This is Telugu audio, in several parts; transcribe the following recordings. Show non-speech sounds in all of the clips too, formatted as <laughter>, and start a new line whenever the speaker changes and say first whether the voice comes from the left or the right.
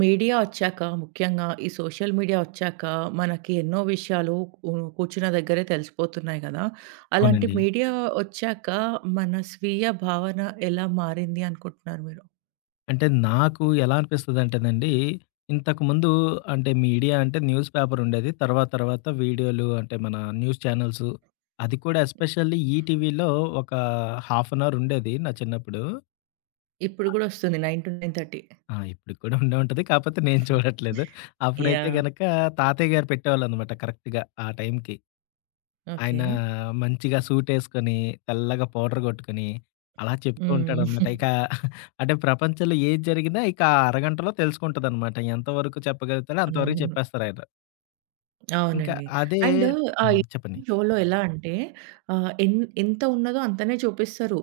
right: మీడియా ఒచ్చాక ముఖ్యంగా ఈ సోషల్ మీడియా ఒచ్చాక మనకి ఎన్నో విషయాలు కు కూర్చున్న దగ్గరే తెలిసిపోతున్నాయి గదా! అలాంటి
left: అవునండి.
right: మీడియా ఒచ్చాక మన స్వీయ భావన ఎలా మారింది అనుకుంటున్నారు మీరు?
left: అంటే నాకు ఎలా అనిపిస్తదంటేనండి, ఇంతకుముందు అంటే మీడియా అంటే న్యూస్ పేపర్ ఉండేది. తర్వాత తర్వాత వీడియోలు అంటే మన న్యూస్ ఛానెల్సు అది కూడా ఎస్పెషల్లీ ఈటీవీలో ఒక హాఫ్ అన్ అవర్ ఉండేది నా చిన్నప్పుడు.
right: ఇప్పుడు గూడా ఒస్తుంది 9-9:30.
left: ఆ! ఇప్పటికి కూడా ఉండే ఉంటది. కాకపోతే నేను చూడట్లేదు. అప్పుడైతే
right: యాహ్!
left: గనక తాతయ్య గారు పెట్టేవాళ్ళనమాట కరెక్ట్‌గా ఆ టైంకి. ఆయన
right: ఓకే.
left: మంచిగా సూటేసుకొని, తెల్లగా పౌడర్ కొట్టుకొని, అలా
right: <laughs>
left: చెప్తూ ఉంటాడనమాట.
right: హ్మ్.
left: ఇక అంటే ప్రపంచంలో ఏది జరిగినా ఇక ఆ అరగంటలో తెలుసుకుంటదనమాట. ఎంతవరకు చెప్పగలుగుతాడో అంతవరకు
right: అవును.
left: చెప్పేస్తారాయన. ఇంకా
right: అవునండి.
left: అదే
right: అండ్ ఆ
left: హ్మ్. చెప్పండి.
right: షోలో ఎలా అంటే ఆహ్, ఎన్ ఎంత ఉన్నదో అంతనే చూపిస్తారు.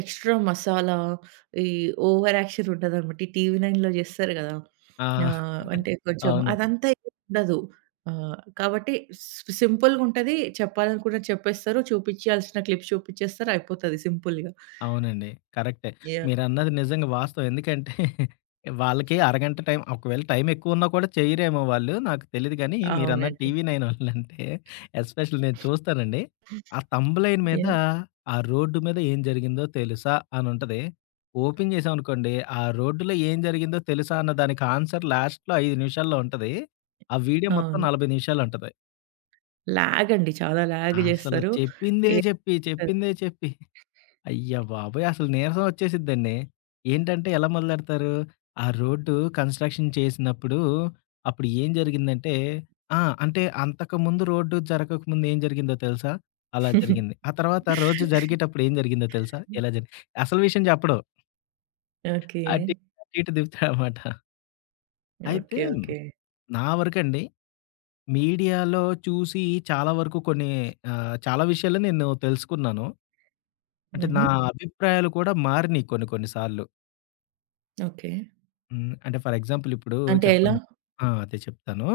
right: ఎక్స్‌ట్రా మసాలా, ఈ ఓవర్ యాక్షన్ ఉండదనమాట. ఈ టీవీ నైన్‌లో చేస్తారు కదా!
left: ఆ!
right: అంటే కొంచెం
left: అవును.
right: అదంతా ఏం ఉండదు. కాబట్టి సింపుల్‌గా ఉంటది. చెప్పాలనుకున్నది చెప్పేస్తారు. చూపించాల్సిన క్లిప్స్ చూపించేస్తారు. అయిపోతది సింపుల్‌గా.
left: అవునండి. కరెక్టే.
right: యాహ్!
left: మీరన్నది నిజంగా వాస్తవం. ఎందుకంటే <laughs> వాళ్ళకి అరగంట టైం ఒకవేళ టైం ఎక్కువున్నా కూడా చెయ్యరేమో వాళ్ళు నాకు తెలీదు గానీ, మీరన్న
right: అవునండి.
left: TV9 వాళ్ళంటే ఎస్పెషల్లీ నేను చూస్తానండి. ఆ థంబ్‌లైన్ మీద
right: యాహ్!
left: ఆ రోడ్డు మీద ఏం జరిగిందో తెలుసా అనుంటది. ఓపెన్ చేశామనుకోండి, ఆ రోడ్డులో ఏం జరిగిందో తెలుసా అన్న దానికి ఆన్సర్ లాస్ట్‌లో 5 నిమిషాల్లో ఉంటది. ఆ వీడియో మొత్తం
right: అవును.
left: 40 నిమిషాలుంటది.
right: లాగ్ అండి. చాలా లాగ్
left: అసలు
right: చేస్తారు.
left: చెప్పిందే చెప్పి,
right: ఏముంటది.
left: చెప్పిందే చెప్పి అయ్య బాబోయ్! అసలు నీరసం వచ్చేసిద్దండి. ఏంటంటే ఎలా మొదలెడతారు, ఆ రోడ్డు కన్‌స్ట్రక్షన్ చేసినప్పుడు, అప్పుడు ఏం జరిగిందంటే ఆ! అంటే అంతకుముందు రోడ్డు జరగకముందు ఏం జరిగిందో తెలుసా? అలా జరిగింది. ఆ
right: <laughs>
left: తర్వాత రోజు జరిగేటప్పుడు ఏం జరిగిందో తెలుసా? ఇలా జరిగి అసలు విషయం చెప్పడు.
right: ఓకే.
left: అటు అటు ఇటు తిప్పుతాడనమాట. అయితే
right: ఓకే. ఓకే.
left: నా వరకండి మీడియాలో చూసి చాలా వరకు కొన్ని చాలా విషయాలు నేను తెలుసుకున్నాను. అంటే నా
right: హుహు.
left: అభిప్రాయాలు కూడా మారినియి కొన్ని కొన్ని సార్లు.
right: ఓకే.
left: హ్మ్. అంటే ఫర్ ఎగ్జాంపుల్ ఇప్పుడు
right: అంటే ఎలా?
left: చెప్పాలి ఆ! అదే చెప్తాను.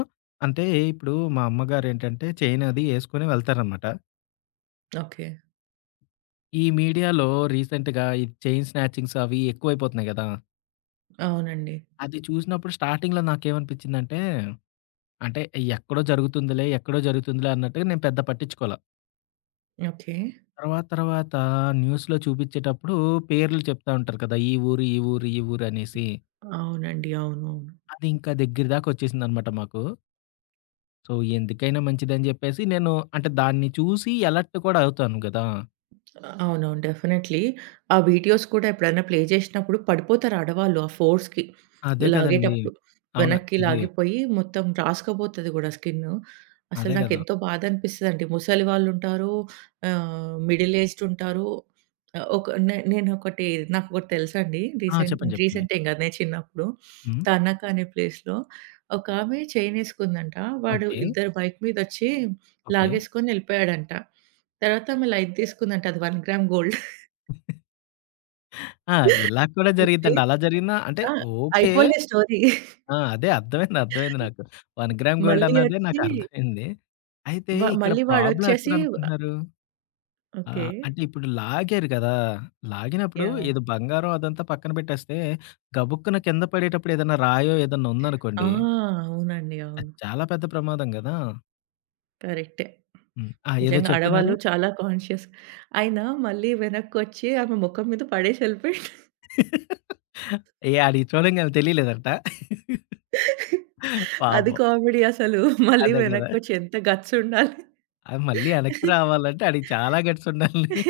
left: అంటే ఇప్పుడు మా అమ్మగారేంటంటే చైన్ అది యేసుకొని వెళ్తారనమాట.
right: ఓకే.
left: ఈ మీడియాలో రీసెంట్‌గా ఈ చైన్ స్నాచింగ్స్ అవి ఎక్కువైపోతున్నాయి గదా!
right: అవునండి.
left: అది చూసినప్పుడు స్టార్టింగ్‌లో నాకేమనిపించిందంటే, అంటే ఎక్కడో జరుగుతుందిలే, ఎక్కడో జరుగుతుందిలే అన్నట్టుగా నేను పెద్ద పట్టించుకోల.
right: ఓకే.
left: తర్వాత తర్వాత న్యూస్‌లో చూపించేటప్పుడు పేర్లు చెప్తా ఉంటారు కదా! ఈ ఊరు, ఈ ఊరు, ఈ ఊరు అనేసి.
right: అవునండి. అవునవును.
left: అది ఇంకా దగ్గర దాకా వచ్చేసిందనమాట మాకు. సో, ఎందుకైనా మంచిదని జెప్పేసి నేను అంటే దాన్ని చూసి అలర్ట్ కూడా అవుతాను గదా!
right: అవునవును. డెఫినైట్‌లీ. ఆ వీడియోస్ కూడా ఎప్పుడైనా ప్లే చేసినప్పుడు పడిపోతారు ఆడవాళ్ళు ఆ ఫోర్స్‌కి.
left: అదే కదండీ.
right: లాగేటప్పుడు.
left: అవును.
right: వెనక్కి
left: ఇది
right: లాగిపోయి మొత్తం రాసుకుపోతది కూడా స్కిన్ను. అసలు
left: అదే గదా!
right: నాకెంతో బాధ అనిపిస్తదండి. ముసలి వాళ్ళుంటారు, మిడిల్ ఏజ్డ్ ఉంటారు. ఆహ్, ఒక నే నేనొకటి నాకొకటి తెలుసండి.
left: ఆ!
right: రీసెంట్
left: చెప్పండి. చెప్పండి.
right: రీసెంట్ ఏం కాదు. నేను చిన్నప్పుడు
left: హ్మ్.
right: 'తాన్నాక' అనే ప్లేస్‌లో ఒకామె చెయినేసుకుందంట. వాడు
left: ఓకే.
right: ఇద్దరు బైక్ మీదొచ్చి
left: ఓకే.
right: లాగేసుకొని ఎళ్ళిపోయాడంట. తర్వాత ఆమె లైట్ తీసుకుందంట. అది 1 గ్రామ్ గోల్డ్ <laughs>
left: ఆ! ఇలా
right: అని
left: కూడా
right: చెప్పి
left: జరిగిద్దండి. అలా జరిగినా అంటే
right: ఆ!
left: ఓకే.
right: అయిపోలే స్టోరీ.
left: ఆ! అదే అర్థమైంది. అర్థమైంది నాకు. 1 గ్రామ్ గోల్డ్
right: మళ్ళీ
left: అన్నదే
right: వచ్చి
left: నాకు అర్థమైంది. అయితే ఇక్కడ
right: మళ్ళీ
left: ప్రాబ్లమ్
right: వాడొచ్చేసి
left: ఎక్కడనుకుంటున్నారు?
right: ఓకే.
left: అంటే ఇప్పుడు లాగారు గదా! లాగినప్పుడు
right: యాహ్!
left: ఏదో బంగారం అదంతా పక్కన పెట్టేస్తే, గబుక్కున కింద పడేటప్పుడు ఏదైనా రాయో ఏదన్నా
right: ఆ!
left: ఉందనుకోండి
right: అవునండి.
left: అది
right: అవును.
left: చాలా పెద్ద ప్రమాదం గదా!
right: కరెక్టే.
left: హ్మ్. ఆ! ఏదో
right: నిజంగా
left: చెప్తున్నారు?
right: ఆడవాళ్ళు చాలా కాన్షియస్. ఆయన మళ్ళీ వెనక్కొచ్చి ఆమె ముఖం మీద పడేసి ఎళ్ళిపోయిండు.
left: <laughs> ఏహ్! ఆడియి చూడంగానే తెలియలేదంట.
right: <laughs> అది
left: పాపం.
right: కామెడీ అసలు. మళ్ళీ
left: అదే గదా!
right: వెనక్కొచ్చి ఎంత గట్స్ ఉండాలి.
left: ఆ! మళ్ళీ వెనక్కి రావాలంటే ఆడికి చాలా గట్స్ ఉండాలి.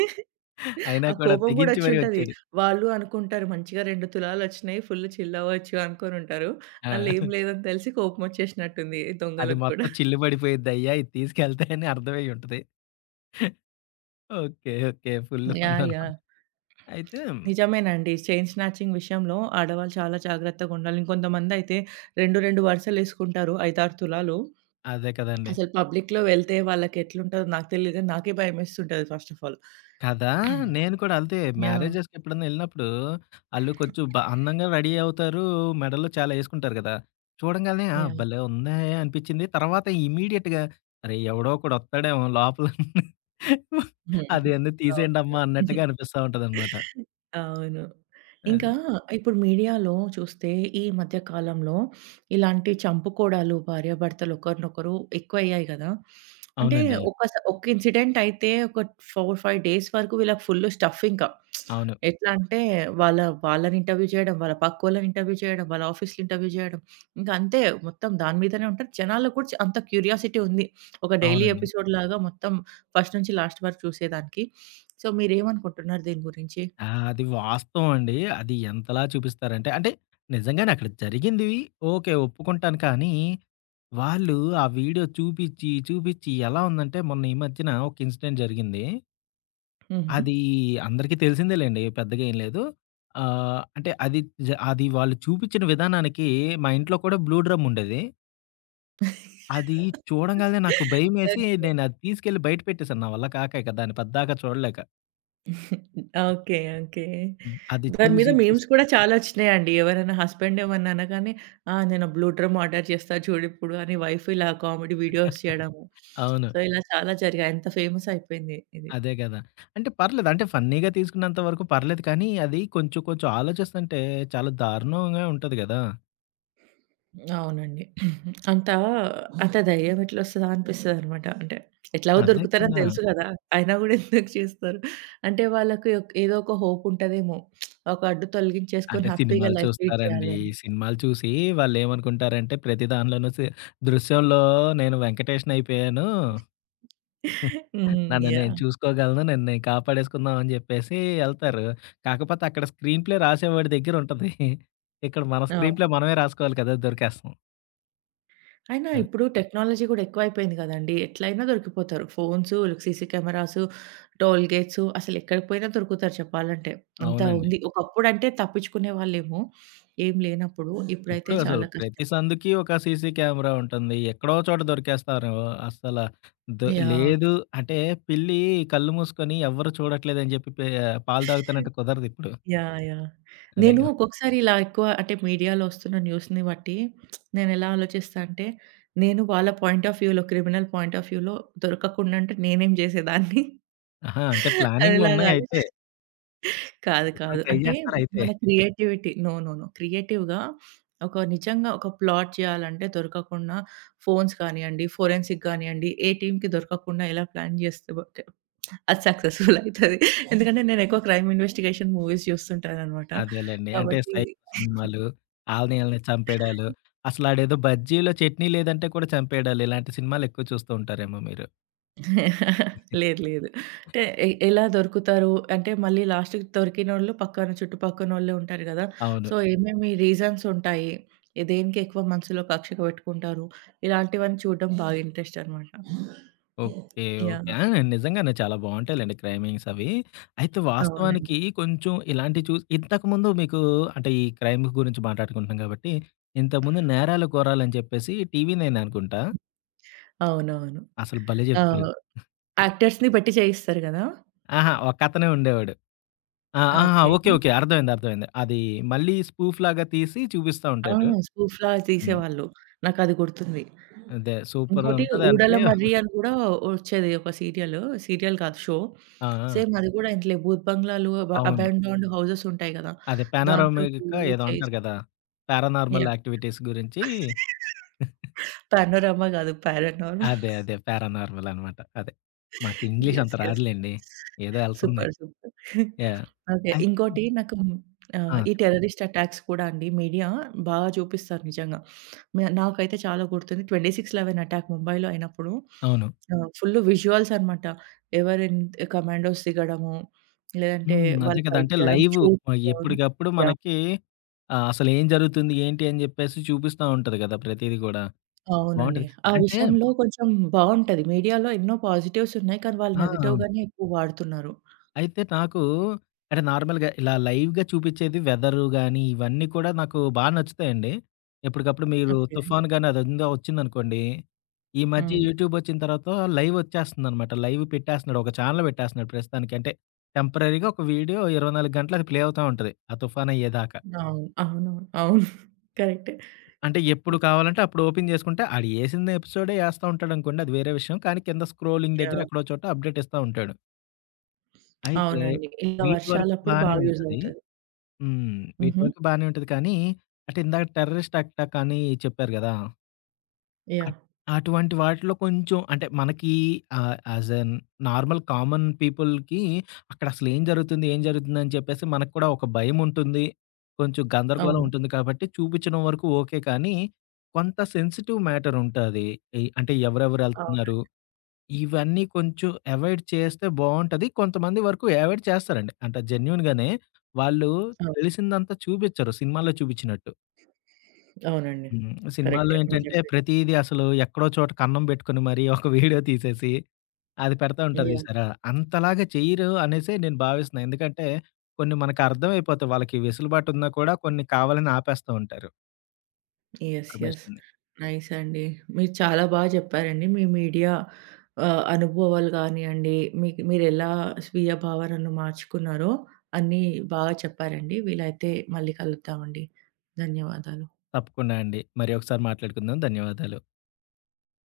left: అయినా
right: ఆ
left: కూడా
right: కోపం గూడా
left: తెగించి మరీ
right: వచ్చుంటది.
left: వచ్చాడు.
right: వాళ్ళు అనుకుంటారు మంచిగా 2 తులాలొచ్చినాయి ఫుల్ చిల్ అవ్వచ్చు అనుకోనుంటారు. అందులో ఏం
left: ఆ!
right: లేదని తెలిసి కోపమొచ్చేసినట్టుంది
left: అది
right: దొంగలకు
left: మొత్తం
right: కూడా.
left: చిల్లు పడిపోయిద్దయ్యా! ఇది తీసుకెళ్తే అని అర్థమయ్యుంటది. Okay. Okay. Full fun
right: yeah!
left: అనమాట.
right: యాహ్!
left: అయితే
right: నిజమేనండి. చైన్ స్నాచింగ్ విషయంలో ఆడవాళ్ళు చాలా జాగ్రత్తగుండాలి. ఇంకొంతమందయితే 2 వరుసలేసుకుంటారు 5, 6 తులాలు.
left: అదే కదండీ!
right: అసలు పబ్లిక్‌లో వెళ్తే వాళ్ళకెట్లుంటదో నాకు తెలీదు గానీ నాకే భయమేస్తుంటది ఫస్ట్ ఆఫ్ ఆల్.
left: కదా! నేను కూడా అంతే.
right: యాహ్!
left: మ్యారేజెస్‌కి ఎప్పుడన్నా ఎళ్ళినప్పుడు ఆళ్ళు కొంచెం బా అందంగా రెడీ అవుతారు. మెడలో చాలా యేసుకుంటారు గదా! చూడంగాల్నే ఆ!
right: యాహ్!
left: భలే ఉందే అనిపిచ్చింది. తర్వాత ఇమ్మీడియేట్‌గా అరే! ఎవడో ఒకడొత్తాడేమో లోపల
right: <laughs>
left: అదన్నీ
right: అవును.
left: తీసేయండమ్మా అన్నట్టుగా అనిపిస్తా ఉంటదనమాట.
right: అవును. ఇంకా
left: అదే.
right: ఇప్పుడు మీడియాలో చూస్తే ఈ మధ్య కాలంలో ఇలాంటి చంపుకోడాలు భార్యాభర్తలు ఒకరినొకరు ఎక్కువయ్యాయి గదా! అంటే
left: అవునండి.
right: ఒక ఇన్సిడెంట్ అయితే ఒక 4, 5 డేస్ వరకు వీళ్ళకి ఫుల్ స్టఫ్ ఇంకా.
left: అవును.
right: ఎట్లా అంటే వాళ్ళ వాళ్ళని ఇంటర్వ్యూ చేయడం, వాళ్ళ పక్కోళ్ళని ఇంటర్వ్యూ చేయడం, వాళ్ళ ఆఫీస్‌లో ఇంటర్వ్యూ చేయడం. ఇంక అంతే మొత్తం దాని మీదనే ఉంటారు. జనాల్లో కూడా అంత క్యూరియాసిటీ ఉంది. ఒక డైలీ
left: అవునండి.
right: ఎపిసోడ్‌లాగా మొత్తం ఫస్ట్ నుంచి లాస్ట్ వరకు చూసేదానికి. సో, మీరేమనుకుంటున్నారు దీని గురించి?
left: ఆ! అది వాస్తవం అండి. అది ఎంతలా చూపిస్తారంటే అంటే నిజంగానే అక్కడ జరిగింది ఓకే. ఒప్పుకుంటాను కానీ వాళ్ళు ఆ వీడియో చూపిచ్చి, చూపిచ్చి ఎలా ఉందంటే మొన్న ఈ మధ్యన ఒక ఇన్సిడెంట్ జరిగింది.
right: హుహు.
left: అది అందరికీ తెలిసిందేలెండి. పెద్దగా ఏం లేదు. అంటే అది అది వాళ్ళు చూపిచ్చిన విధానానికి మా ఇంట్లో కూడా బ్లూ డ్రమ్ ఉండేది. అది చూడంగాల్నే నాకు భయమేసి
right: ఓకే.
left: నేను అది తీసుకెళ్ళి బయట పెట్టేసాను. నా వల్ల కాక ఇక దాన్ని పద్దాకా చూడలేక.
right: ఓకే. ఓకే.
left: హ్మ్. అది
right: దాని మీద
left: చూసి చూసి
right: మీమ్స్ కూడా చాలా వచ్చినాయండి. ఎవరైనా హస్బెండ్ ఏమన్నా అనగానే, "ఆ! నేను బ్లూ డ్రమ్ ఆర్డర్ చేస్తా చూడిప్పుడు" అని వైఫ్ ఇలా కామెడీ వీడియోస్ చేయడము.
left: <laughs> అవును.
right: సో, ఇలా చాలా జరిగాయి. ఎంత ఫేమస్ అయిపోయింది ఇది.
left: అదే కదా! అంటే పర్లేదు. అంటే ఫన్నీగా తీసుకున్నంత వరకు పర్లేదు కానీ, అది కొంచెం కొంచెం ఆలోచిస్తుంటే చాలా దారుణంగా ఉంటది గదా!
right: అవునండి. అంత అంత ధైర్యం ఎట్లొస్తదా అనిపిస్తదనమాట. అంటే ఎట్లాగో
left: అదే
right: దొరుకుతారని
left: కదా!
right: తెలుసు గదా! అయినా గూడా ఎందుకు చేస్తారు? అంటే వాళ్ళకి ఏదో ఒక హోప్ ఉంటదేమో. ఒక అడ్డు
left: అంటే
right: తొలగించేసుకొని హ్యాపీగా
left: సినిమాలు
right: లైఫ్ లీడ్
left: చూస్తారండి.
right: చేయాలి అని.
left: సినిమాలు చూసి వాళ్ళేమనుకుంటారంటే, ప్రతి దానిలోనూ దృశ్యంలో నేను వెంకటేష్‌నయిపోయాను.
right: హ్మ్.
left: నన్ను నేను
right: యాహ్!
left: చూసుకోగలను. నన్ను నేను కాపాడేసుకుందాం అని జెప్పేసి ఎళ్తారు. కాకపోతే అక్కడ స్క్రీన్ ప్లే రాసేవాడి దగ్గరుంటది. ఇక్కడ మన స్క్రీన్ ప్లే
right: అవును.
left: మనమే రాసుకోవాలి కదా! దొరికేస్తాం.
right: అయినా
left: అది.
right: ఇప్పుడు టెక్నాలజీ గూడా ఎక్కువైపోయింది గదండీ. ఎట్లైనా దొరికిపోతారు. Phones, CC cameras, toll gates అసలెక్కడికి పోయినా దొరుకుతారు చెప్పాలంటే. అంతా
left: అవునండి.
right: ఉంది. ఒకప్పుడంటే తప్పించుకునే వాళ్ళేమో ఏం లేనప్పుడు. ఇప్పుడైతే
left: ఇప్పుడు అసలు
right: చాలా
left: ప్రతి
right: కష్టం.
left: సందుకి ఒక సీసీ కెమెరా ఉంటుంది. ఎక్కడో చోట దొరికేస్తారు. అస్సల
right: యాహ్!
left: లేదు అంటే పిల్లి కళ్ళు మూసుకొని ఎవ్వరు చూడట్లేదని జెప్పి పాలు తాగుతానంటే కుదరదిప్పుడు.
right: యాహ్! యాహ్!
left: అదే
right: నేను
left: గదా!
right: ఒక్కొక్కసారి ఇలా ఎక్కువ అంటే మీడియాలో వస్తున్న న్యూస్‌ని బట్టి నేనెలా ఆలోచిస్తా అంటే, నేను వాళ్ళ పాయింట్ ఆఫ్ వ్యూలో క్రిమినల్ పాయింట్ ఆఫ్ వ్యూలో దొరకకుండా ఉంటే నేనేం చేసేదాన్ని?
left: ఆహా! అంటే
right: <laughs> అనేలాగా
left: ప్లానింగ్‌లున్నాయయితే.
right: ఆలోచిస్తా. కాదు.
left: ఎప్పుడో
right: కాదు.
left: ట్రై
right: అంటే
left: జేస్తారయితే.
right: మన క్రియేటివిటీ నో. నో. నో. క్రియేటివ్‌గా నిజంగా ఒక ప్లాట్ చేయాలంటే దొరకకుండా ఫోన్స్ కానియండి, ఫోరెన్సిక్ గానియండి, ఏ టీమ్‌కి దొరకకుండా ఎలా ప్లాన్ చేస్తే ఓకే. అది సక్సెస్‌ఫుల్ అయితది. ఎందుకంటే నేను ఎక్కువ క్రైమ్ ఇన్వెస్టిగేషన్ మూవీస్ చూస్తుంటాననమాట.
left: అదేలెండి. అంటే
right: కాబట్టి
left: సైకో సినిమాలు, ఆళ్ళని ఈళ్ళని చంపేయడాలు, అసలాడేదో బజ్జీలో చట్నీ లేదంటే కూడా చంపేయడాలు, ఇలాంటి సినిమాలెక్కువ చూస్తూ ఉంటారేమో మీరు.
right: లేదు. లేదు. అంటే ఎలా దొరుకుతారు? అంటే మళ్ళీ లాస్ట్‌కి దొరికినోళ్ళు పక్కన చుట్టుపక్కనోళ్ళే ఉంటారు గదా!
left: అవును.
right: సో, ఏమేమి రీజన్స్ ఉంటాయి? దేనికి ఎక్కువ మనసులో కక్ష పెట్టుకుంటారు? ఇలాంటివన్నీ చూడడం బాగా ఇంట్రెస్ట్ అనమాట.
left: ఓకే. ఓకే.
right: యాహ్!
left: ఆ! నిజంగానే చాలా బావుంటాయిలెండి క్రైమింగ్స్ అవి. అయితే వాస్తవానికి
right: అవునండి.
left: కొంచెం ఇలాంటివి చూసి ఇంతకుముందు మీకు అంటే ఈ క్రైమ్ గురించి మాట్లాడుకుంటున్నాం కాబట్టి, ఇంతకుముందు 'నేరాలు కోరాలు' అని చెప్పేసి TV9 అనుకుంటా.
right: అవునవును.
left: అసలు భలే
right: ఆ!
left: జెప్తాడు.
right: యాక్టర్స్‌ని పెట్టి చేయిస్తారు గదా!
left: ఆహా! ఒకతనే ఉండేవాడు. ఆ! ఆహా!
right: ఓకే.
left: ఓకే. ఓకే. అర్థమైంది. అర్థమైంది. అది మళ్ళీ స్పూఫ్ లాగా తీసి చూపిస్తా
right: ఆ!
left: ఉంటాడు.
right: 'సూఫ్లా'
left: హ్మ్.
right: తీసేవాళ్ళు. నాకది గుర్తుంది.
left: అదే
right: ఇంకోటి
left: సూపరుంటది.
right: 'ఊడల
left: అంటే
right: మర్రి' అని గూడా ఒచ్చేది ఒక సీరియలు. సీరియల్ కాదు షో.
left: ఆ! ఆ!
right: సేమ్ అది గూడా ఇట్లే భూత్ బంగ్లాలు,
left: అవును.
right: అబాండాన్డ్ హౌసెస్ ఉంటాయి గదా!
left: అదే
right: దాంట్లోకి
left: పానోరామిక
right: వెళ్లి
left: ఏదో
right: చేస్
left: అంటారు గదా! Paranormal
right: yeah!
left: యాక్టివిటీస్ గురించి
right: పానోరమా గాదు. పారానార్మల్
left: అదే.
right: <laughs>
left: అదే. పారానార్మల్ అనమాట. అదే. మాకు
right: <laughs>
left: ఇంగ్లీష్ అంత
right: యెస్. యెస్.
left: రాదులెండి. ఏదో ఎళ్తుంది.
right: సూపర్. సూపర్.
left: యాహ్!
right: ఓకే.
left: అయితే
right: ఇంకోటి నాకు
left: ఆ!
right: ఈ
left: చెప్పండి.
right: టెర్రరిస్ట్ అటాక్స్ కూడా అండి మీడియా బాగా చూపిస్తారు నిజంగా. నాకైతే చాలా గుర్తుంది. 26/11 అటాక్ ముంబైలో అయినప్పుడు
left: అవును.
right: ఫుల్ విజువల్స్ అనమాట. ఎవరు ఎన్ కమాండోస్ దిగడము, లేదంటే
left: హ్మ్. అదే
right: వాళ్ళు
left: కదా!
right: ఫైట్
left: అంటే
right: చేయడం,
left: లైవ్
right: షూట్స్
left: ఎప్పటికప్పుడు
right: యాహ్!
left: మనకి అసలేం జరుగుతుంది? ఏంటి? అని జెప్పేసి చూపిస్తా ఉంటది గదా! ప్రతీది గూడా.
right: అవునండి.
left: బావుంటది.
right: ఆ
left: అంటే
right: విషయంలో కొంచెం బావుంటది. మీడియాలో ఎన్నో పాజిటివ్స్ ఉన్నాయి. కానీ వాళ్ళు
left: ఆ!
right: నెగెటివ్ గానే ఎక్కువ వాడుతున్నారు.
left: అయితే నాకు అంటే నార్మల్‌గా ఇలా లైవ్‌గా చూపిచ్చేది వెదరు గాని, ఇవన్నీ కూడా నాకు బా నచ్చుతాయండి. ఎప్పటికప్పుడు మీరు
right: ఓకే.
left: తుఫాన్ గాని అదంగా వచ్చిందనుకోండి, ఈ మధ్య
right: హ్మ్.
left: యూట్యూబ్ వచ్చిన తర్వాత లైవ్ వచ్చేస్తుందనమాట. లైవ్ పెట్టేస్తున్నాడు. ఒక ఛానెల్ పెట్టేస్తున్నాడు ప్రస్తుతానికి. అంటే టెంపరరీగా ఒక వీడియో 24 గంటలు అది ప్లే అవుతా ఉంటది. ఆ తుఫాన్ అయ్యేదాకా.
right: అవును. అవునవును. అవును. కరెక్టే.
left: అంటే ఎప్పుడు కావాలంటే అప్పుడు ఓపెన్ చేసుకుంటే ఆడు ఏసిన ఎపిసోడే ఏస్తా ఉంటాడనుకోండి అది వేరే విషయం. కానీ కింద స్క్రోలింగ్ దగ్గర
right: యాహ్!
left: ఎక్కడో చోట అప్డేట్ ఇస్తా ఉంటాడు. అయితే
right: అవునండి. ఇలా
left: వీటి వరకు
right: వర్షాలప్పుడు
left: బానే
right: బాగా యూజ్
left: ఉంటది.
right: అవుతది.
left: హ్మ్. వీటి
right: హుహు.
left: వరకు బానే ఉంటది కానీ, అంటే ఇందాక టెర్రరిస్ట్ అటాక్ అని చెప్పారు గదా! At
right: yeah!
left: అటువంటి వాటిలో కొంచెం అంటే మనకి యాజ్ నార్మల్ కామన్ పీపుల్‌కి అక్కడ అసలు ఏం జరుగుతుంది? ఏం జరుగుతుందని చెప్పేసి మనకు కూడా ఒక భయం ఉంటుంది. కొంచెం గందరగోళం
right: అవును.
left: ఉంటుంది కాబట్టి చూపించడం వరకు ఓకే. కానీ కొంత సెన్సిటివ్ మ్యాటర్ ఉంటాది. ఎయ్ అంటే ఎవరెవరు
right: అవును.
left: ఎళ్తున్నారు? ఇవన్నీ కొంచెం అవాయిడ్ చేస్తే బావుంటది. కొంతమంది వరకు అవాయిడ్ చేస్తారండి. అంటే జెన్యూన్‌గానే వాళ్ళు
right: అవును.
left: తెలిసిందంతా చూపిచ్చరు సినిమాల్లో చూపిచ్చినట్టు.
right: అవునండి.
left: హ్మ్. సినిమాల్లో
right: కరెక్టే. మీరు
left: ఏంటంటే
right: చెప్పింది.
left: ప్రతీది అసలు ఎక్కడో చోట కన్నం బెట్టుకొని మరీ ఒక వీడియో తీసేసి అది పెడతా ఉంటారు
right: యాహ్!
left: జూసారా? అంతలాగా చెయ్యరు అనేసే నేను భావిస్తున్నా. ఎందుకంటే కొన్ని మనకు అర్థమైపోతాయి. వాళ్ళకి వెసులుబాటు ఉన్నా కూడా కొన్ని కావాలని ఆపేస్తా ఉంటారు
right: యెస్. యెస్.
left: ఇన్ఫర్మేషన్‌ని.
right: నైస్ అండి. మీరు చాలా బాగా చెప్పారండి. మీ మీడియా అనుభవాలు గానియండి, మీకు మీరెలా స్వీయ భావనను మార్చుకున్నారో అన్నీ బాగా చెప్పారండి. వీలైతే మళ్ళీ కలుద్దామండి. ధన్యవాదాలు.
left: తప్పకుండా అండి. మరి ఒకసారి మాట్లాడుకుందాం. ధన్యవాదాలు.